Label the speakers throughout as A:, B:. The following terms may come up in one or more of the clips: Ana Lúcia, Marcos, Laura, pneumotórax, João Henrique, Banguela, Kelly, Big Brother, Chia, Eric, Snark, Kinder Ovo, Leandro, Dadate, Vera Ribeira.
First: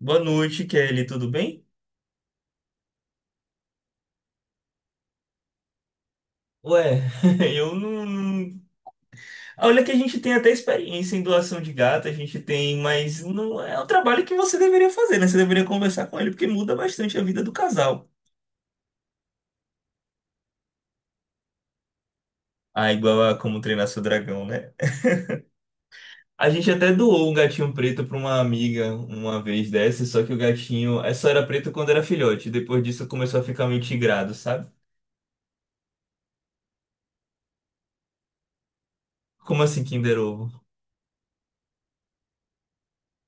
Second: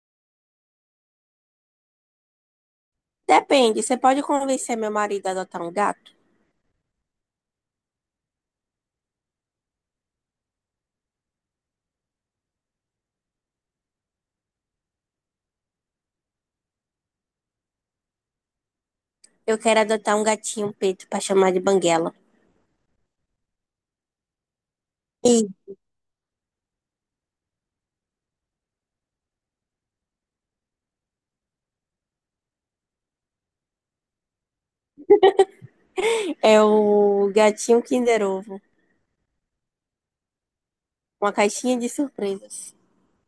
A: Boa noite, Kelly. Tudo bem?
B: Depende, você pode convencer meu marido a adotar um gato?
A: Ué, eu não. Olha que a gente tem até experiência em doação de gato, a gente tem, mas não é o trabalho que você deveria fazer, né? Você deveria conversar com ele, porque muda bastante a vida do casal.
B: Eu quero adotar um gatinho preto pra chamar de Banguela.
A: Ah, igual a como treinar seu dragão, né?
B: E
A: A gente até doou um gatinho preto para uma amiga uma vez dessa, só que o gatinho só era preto quando era filhote. Depois disso começou a ficar meio tigrado, sabe?
B: é o gatinho Kinder Ovo,
A: Como assim, Kinder Ovo?
B: uma caixinha de surpresas.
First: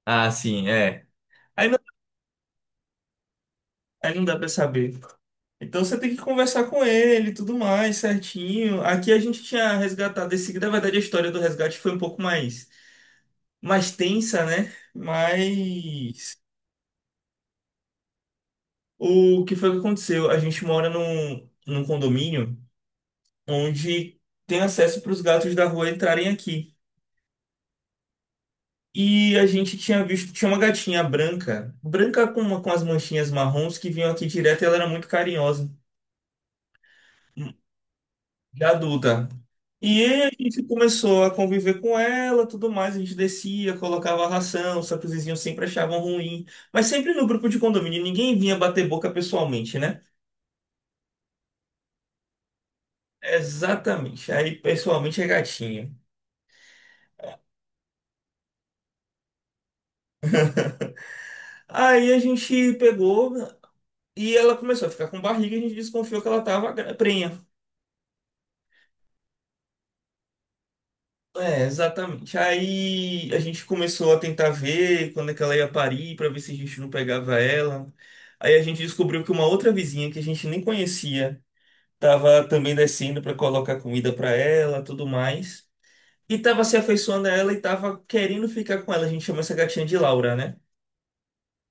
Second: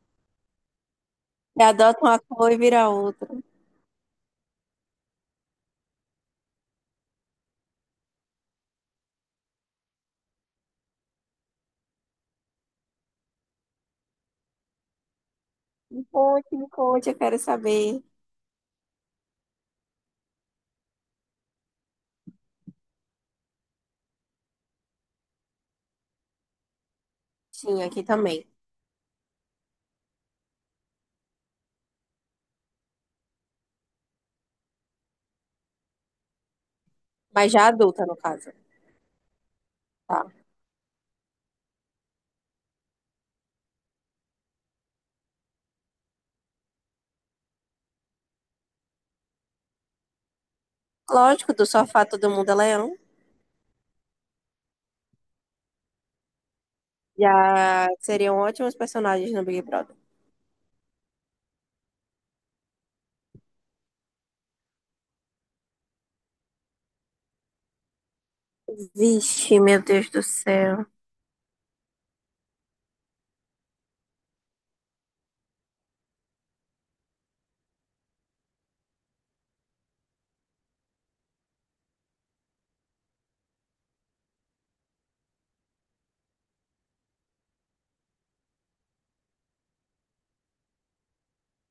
A: Ah, sim, é.
B: Você
A: Aí não,
B: adota uma cor e vira outra.
A: aí não dá pra saber. Então você tem que conversar com ele e tudo mais, certinho. Aqui a gente tinha resgatado esse, na verdade a história do resgate foi um pouco mais tensa, né? Mas
B: Me conte, eu quero saber.
A: o que foi que aconteceu? A gente mora num condomínio onde tem acesso para os gatos da rua entrarem aqui.
B: Sim, aqui também.
A: E a gente tinha visto, tinha uma gatinha branca, branca com as manchinhas marrons que vinham aqui direto e ela era muito carinhosa.
B: Mas já adulta, no caso.
A: Da adulta. E aí
B: Tá.
A: a gente começou a conviver com ela, tudo mais, a gente descia, colocava a ração, só que os vizinhos sempre achavam ruim. Mas sempre no grupo de condomínio, ninguém vinha bater boca pessoalmente, né?
B: Lógico, do sofá todo mundo é leão.
A: Exatamente. Aí pessoalmente é gatinho.
B: Já seriam ótimos personagens no Big Brother.
A: Aí a gente pegou e ela começou a ficar com barriga e a gente desconfiou que ela tava prenha.
B: Vixe, meu Deus do céu.
A: É, exatamente. Aí a gente começou a tentar ver quando é que ela ia parir para ver se a gente não pegava ela. Aí a gente descobriu que uma outra vizinha que a gente nem conhecia tava também descendo para colocar comida para ela, tudo mais. E tava se afeiçoando a ela e tava querendo ficar com ela. A gente chama essa gatinha de Laura, né?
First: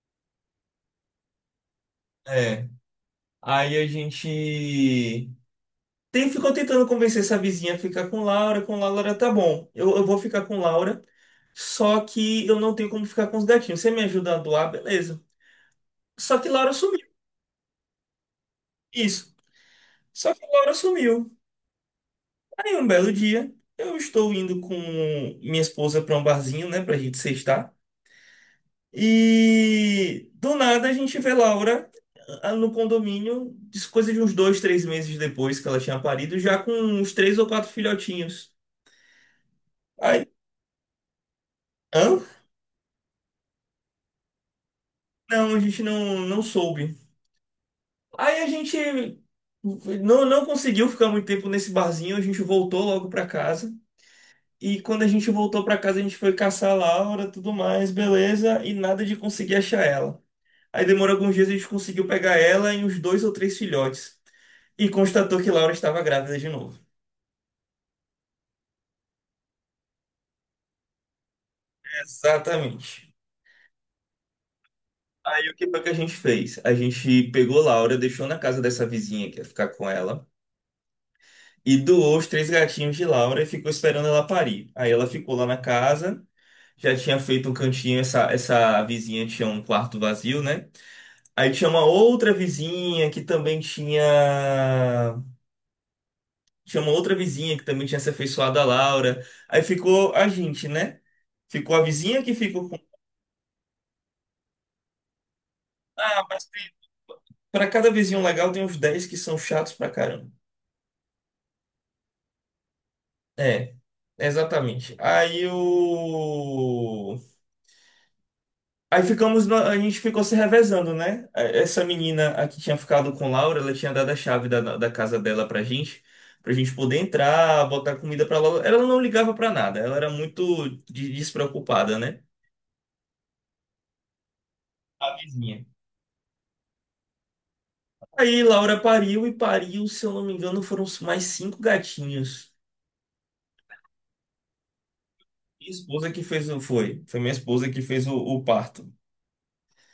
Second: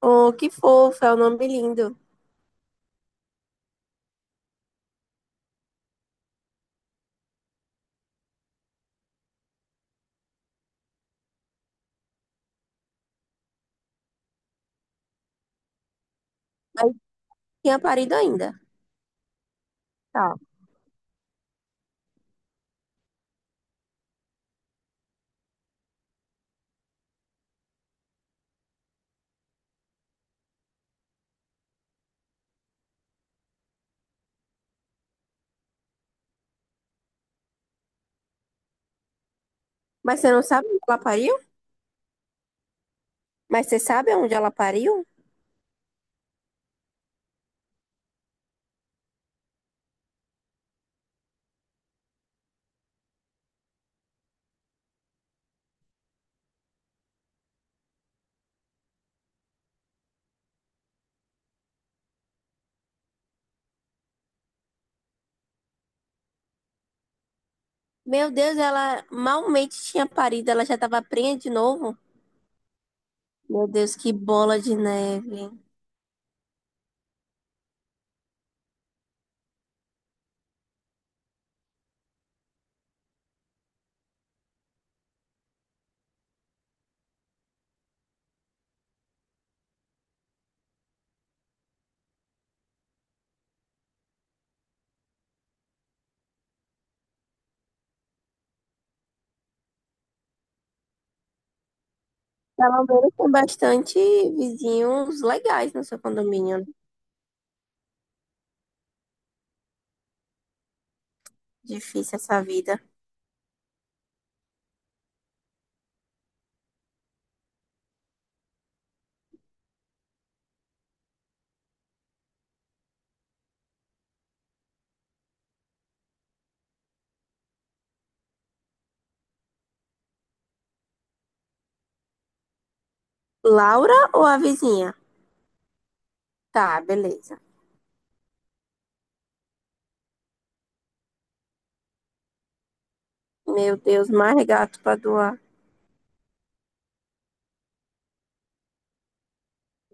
B: Oh, que fofo, é um nome lindo.
A: É. Aí a gente Tem, Ficou tentando convencer essa vizinha a ficar com Laura tá bom. Eu vou ficar com Laura, só que eu não tenho como ficar com os gatinhos. Você me ajuda a doar, beleza. Só que Laura
B: Mas não
A: sumiu.
B: tinha parido ainda.
A: Isso. Só
B: Tá.
A: que Laura sumiu. Aí um belo dia, eu estou indo com minha esposa para um barzinho, né, pra gente sextar. E do nada a gente vê Laura no condomínio, isso coisa de uns dois, três meses depois que ela tinha parido, já com uns três ou quatro filhotinhos.
B: Mas
A: Aí,
B: você não sabe onde ela pariu?
A: hã?
B: Mas você sabe onde ela pariu?
A: Não, a gente não soube. Aí a gente não conseguiu ficar muito tempo nesse barzinho, a gente voltou logo pra casa. E quando a gente voltou pra casa, a gente foi caçar a Laura, tudo mais, beleza, e nada de conseguir achar ela. Aí demorou alguns dias, a gente conseguiu pegar ela e uns dois ou três filhotes. E constatou que Laura estava grávida de novo.
B: Meu Deus, ela malmente tinha parido, ela já tava prenha de novo.
A: Exatamente.
B: Meu Deus, que bola de
A: Aí
B: neve.
A: o que foi que a gente fez? A gente pegou Laura, deixou na casa dessa vizinha que ia ficar com ela. E doou os três gatinhos de Laura e ficou esperando ela parir. Aí ela ficou lá na casa, já tinha feito um cantinho, essa vizinha tinha um quarto vazio, né? Aí tinha uma outra vizinha que também tinha. Tinha uma outra vizinha que também tinha se afeiçoado a Laura. Aí ficou a gente, né? Ficou a vizinha que ficou com.
B: Pelo menos tem bastante vizinhos legais no seu
A: Ah, mas
B: condomínio, né?
A: tem- Pra cada vizinho legal tem uns dez que são chatos pra caramba.
B: Difícil essa vida.
A: É, exatamente. Aí o. Aí ficamos, no- A gente ficou se revezando, né? Essa menina aqui tinha ficado com Laura, ela tinha dado a chave da casa dela pra gente poder entrar, botar comida pra Laura. Ela não ligava pra nada, ela era muito despreocupada, né?
B: Laura ou a vizinha?
A: A vizinha.
B: Tá, beleza.
A: Aí Laura pariu e pariu, se eu não me engano, foram mais cinco gatinhos.
B: Meu Deus, mais gato pra doar.
A: Minha esposa que fez o. Foi. Foi minha esposa que fez o parto.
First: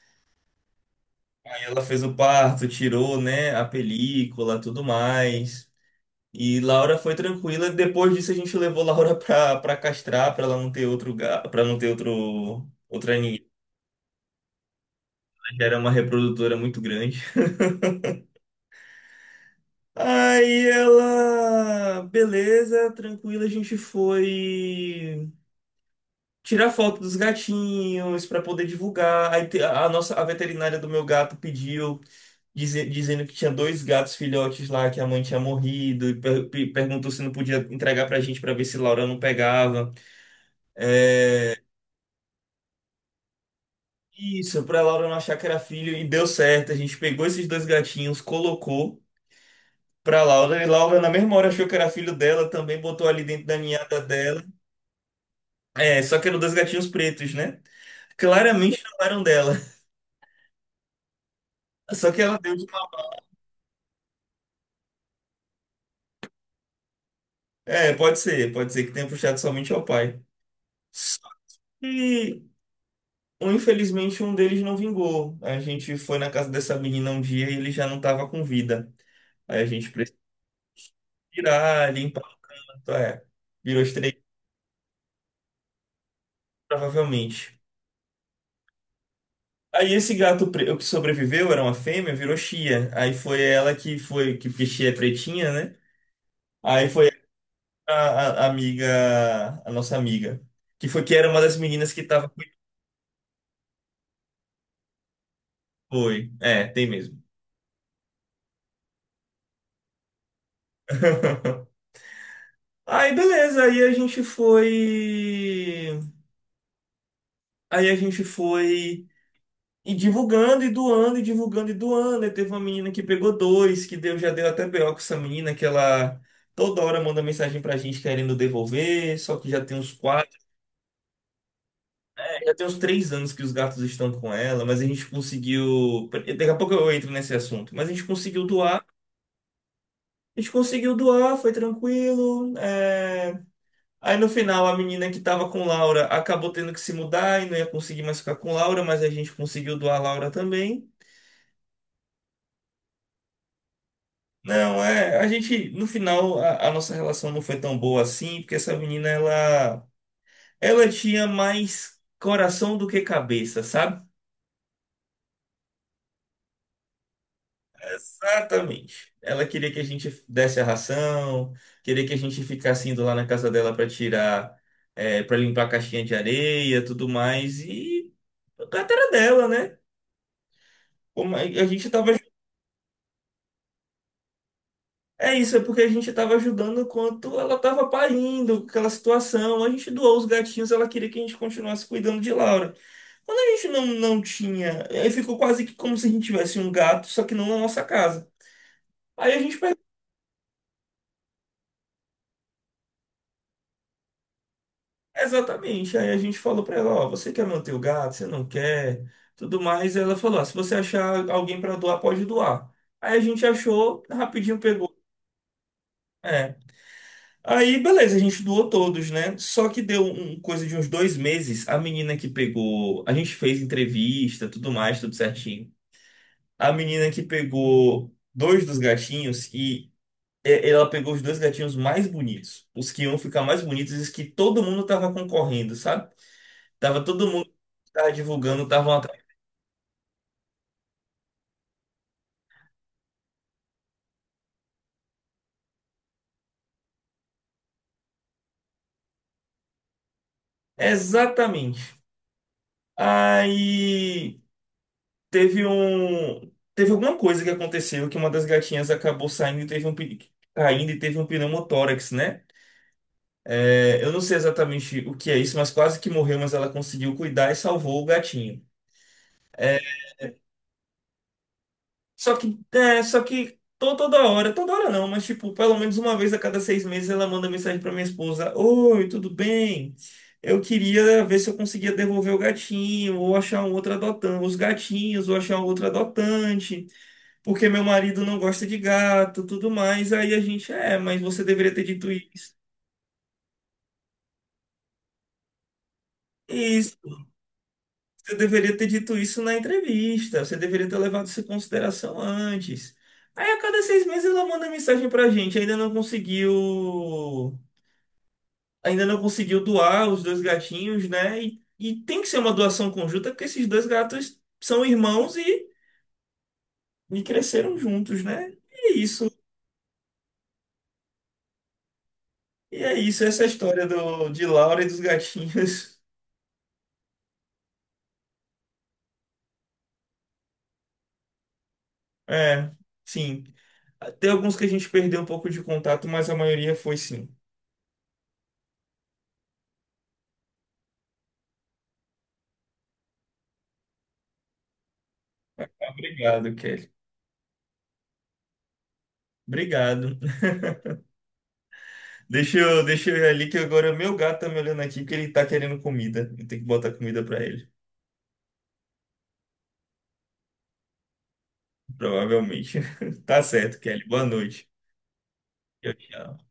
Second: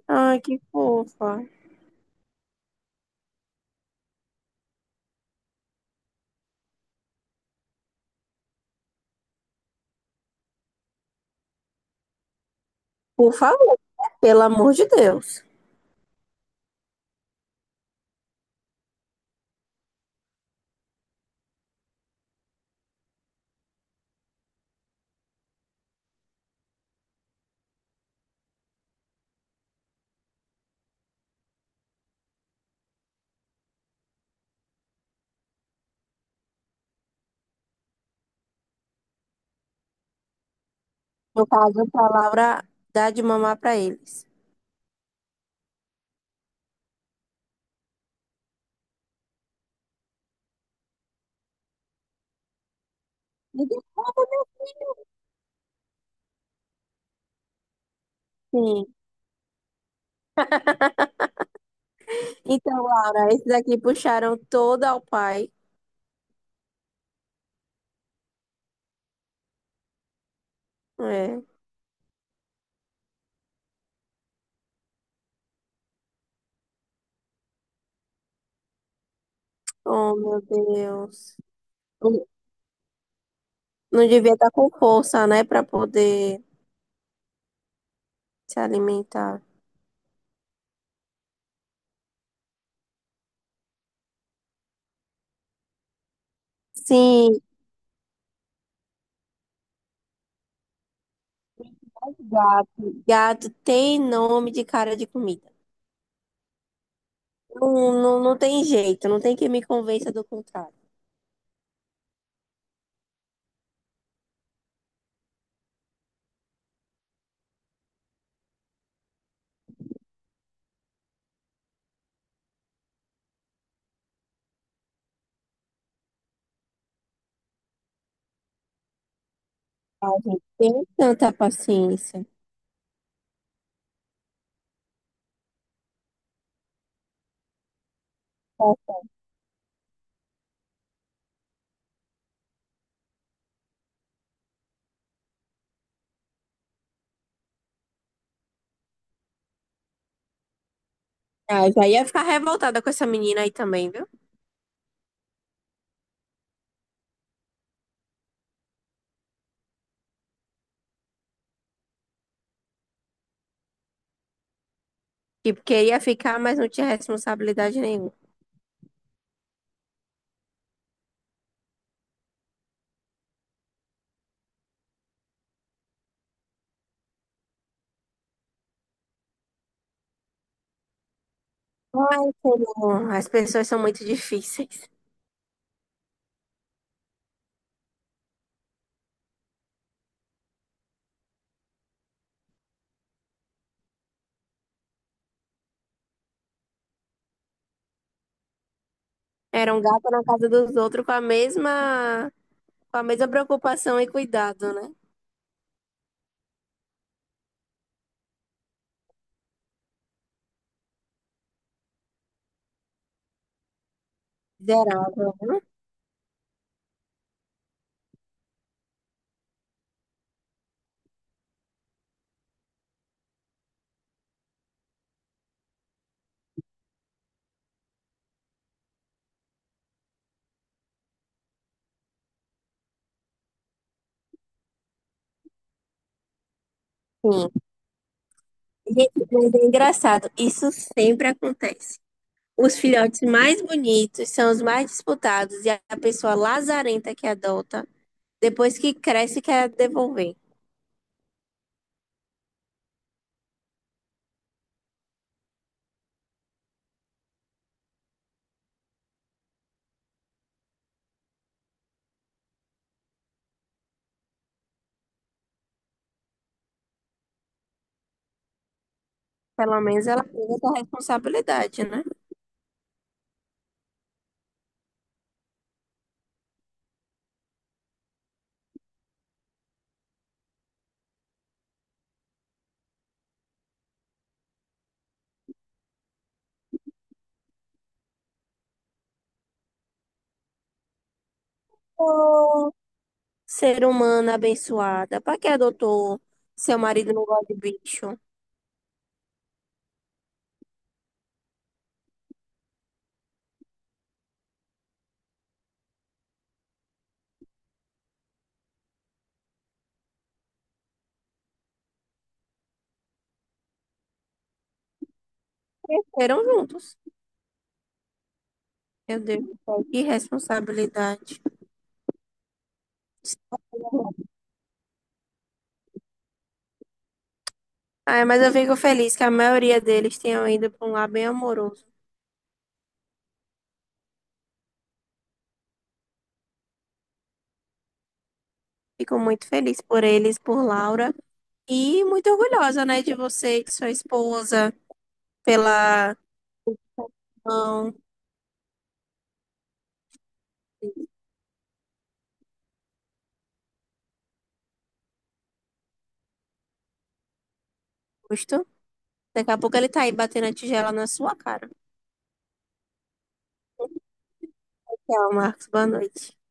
B: Ai, que fofa.
A: Aí ela fez o parto, tirou, né, a película, tudo mais. E Laura foi tranquila. Depois disso a gente levou Laura pra castrar, pra ela não ter outro para não ter outro outra
B: Por
A: ninhada.
B: favor, né? Pelo amor de Deus.
A: Já era uma reprodutora muito grande. Aí ela, beleza, tranquila, a gente foi tirar foto dos gatinhos pra poder divulgar. A nossa a veterinária do meu gato pediu dizendo que tinha dois gatos filhotes lá que a mãe tinha morrido e perguntou se não podia entregar pra gente pra ver se Laura não pegava.
B: No caso, pra Laura dar de mamar pra eles.
A: Isso, pra Laura não achar que era filho e deu certo. A gente pegou esses dois gatinhos, colocou pra Laura e Laura na mesma hora achou que era filho dela, também botou ali dentro da
B: Me
A: ninhada
B: desculpa,
A: dela.
B: meu
A: É, só que eram dois gatinhos pretos, né? Claramente
B: filho.
A: não eram dela. Só que ela deu de...
B: Então, Laura, esses aqui puxaram todo ao pai.
A: É, pode ser que tenha puxado somente ao pai. Só
B: É.
A: que, um, infelizmente, um deles não vingou. A gente foi na casa dessa menina um dia e ele já não estava com vida. Aí a gente
B: Oh,
A: precisou
B: meu Deus.
A: tirar, limpar,
B: Não,
A: é, virou
B: não
A: estreito,
B: devia estar com força, né, para poder
A: provavelmente.
B: se alimentar.
A: Aí esse o que sobreviveu era uma fêmea, virou Chia. Aí foi ela que foi, que porque Chia é pretinha, né? Aí foi
B: Sim,
A: a amiga, a nossa amiga, que era uma das meninas que tava com o
B: gato. Gato tem nome de cara de comida.
A: boi. É, tem mesmo.
B: Não, tem jeito, não tem que me convença do contrário.
A: Aí beleza, aí a gente foi e divulgando e doando e divulgando e doando. Aí teve uma menina que pegou dois, que deu já deu até BO com essa menina que ela toda hora manda mensagem pra gente querendo devolver, só que já tem uns
B: A
A: quatro.
B: gente tem tanta paciência.
A: É, já tem uns três anos que os gatos estão com ela, mas a gente conseguiu. Daqui a pouco eu entro nesse assunto, mas a gente conseguiu doar. A gente conseguiu doar, foi tranquilo. É. Aí no final a menina que tava com Laura acabou tendo que se mudar e não ia conseguir mais ficar com Laura, mas a gente conseguiu doar Laura também.
B: Ah, já ia ficar revoltada com essa menina aí também, viu?
A: Não, é. A gente, no final, a nossa relação não foi tão boa assim, porque essa menina, ela tinha mais coração do que cabeça, sabe?
B: Tipo, queria ficar, mas não tinha responsabilidade nenhuma.
A: Exatamente. Ela queria que a gente desse a ração, queria que a gente ficasse indo lá na casa dela para tirar, para limpar a caixinha de areia, tudo mais. E a carteira dela, né? Como a gente tava.
B: Ai, Senhor, as pessoas são muito difíceis.
A: É isso, é porque a gente tava ajudando enquanto ela tava parindo, aquela situação. A gente doou os gatinhos, ela queria que a gente continuasse cuidando de Laura. Quando a gente não tinha, aí ficou quase que como se a gente tivesse um gato, só que não na nossa casa. Aí a gente
B: Era um gato na casa dos outros com a mesma preocupação e cuidado, né?
A: Exatamente. Aí a gente falou pra ela, ó, você quer manter o gato, você não quer, tudo mais. Ela falou, ó, se você achar alguém pra doar, pode doar. Aí a gente achou, rapidinho pegou.
B: Miserável.
A: É. Aí, beleza, a gente doou todos, né? Só que deu um coisa de uns dois meses, a menina que pegou, a gente fez entrevista, tudo mais, tudo certinho. A menina que pegou dois dos gatinhos e é, ela pegou os dois gatinhos mais bonitos, os que iam ficar mais bonitos, e os que todo mundo tava concorrendo, sabe? Tava todo mundo
B: Sim.
A: que tava divulgando, estavam
B: Gente,
A: atrás.
B: mas é engraçado, isso sempre acontece. Os filhotes mais bonitos são os mais disputados e a pessoa lazarenta que adota, depois que cresce, quer devolver.
A: Exatamente. Aí teve um. Teve alguma coisa que aconteceu que uma das gatinhas acabou saindo e teve caindo e teve um pneumotórax, né? É, eu não sei exatamente o que é isso, mas quase que morreu, mas ela conseguiu cuidar e salvou o gatinho.
B: Pelo
A: É,
B: menos ela tem essa responsabilidade, né?
A: só que, é, só que toda hora não, mas tipo, pelo menos uma vez a cada seis meses ela manda mensagem pra minha esposa: Oi, tudo bem? Eu queria ver se eu conseguia devolver o gatinho, ou achar um outro adotante, os gatinhos, ou achar um outro adotante, porque meu marido não gosta de gato, tudo mais. Aí a gente, é, mas você deveria ter dito
B: Ô, ser humano abençoada, pra que adotou seu
A: isso.
B: marido não gosta de bicho?
A: Você deveria ter dito isso na entrevista. Você deveria ter levado isso em consideração antes. Aí a cada seis meses ela manda mensagem pra gente. Ainda não conseguiu. Ainda não conseguiu doar os dois gatinhos, né? E tem que ser uma doação conjunta, porque esses dois gatos são irmãos
B: Cresceram juntos.
A: e cresceram juntos, né? E é
B: Meu
A: isso.
B: Deus do céu, que responsabilidade.
A: E é isso, essa é a história de Laura e dos gatinhos.
B: Ah, mas eu fico feliz que a maioria deles tenham ido para um lar bem amoroso.
A: É, sim. Tem alguns que a gente perdeu um pouco de contato, mas a maioria foi sim.
B: Fico muito feliz por eles, por Laura. E muito orgulhosa, né, de você, de sua esposa, pela
A: Obrigado, Kelly.
B: mão.
A: Obrigado. Deixa eu ir ali que agora meu gato tá me olhando aqui porque ele tá querendo comida. Eu tenho que botar comida pra ele,
B: Justo. Daqui a pouco ele tá aí batendo a tigela na sua cara.
A: provavelmente. Tá certo, Kelly. Boa noite.
B: Tchau, Marcos. Boa
A: Tchau,
B: noite.
A: tchau.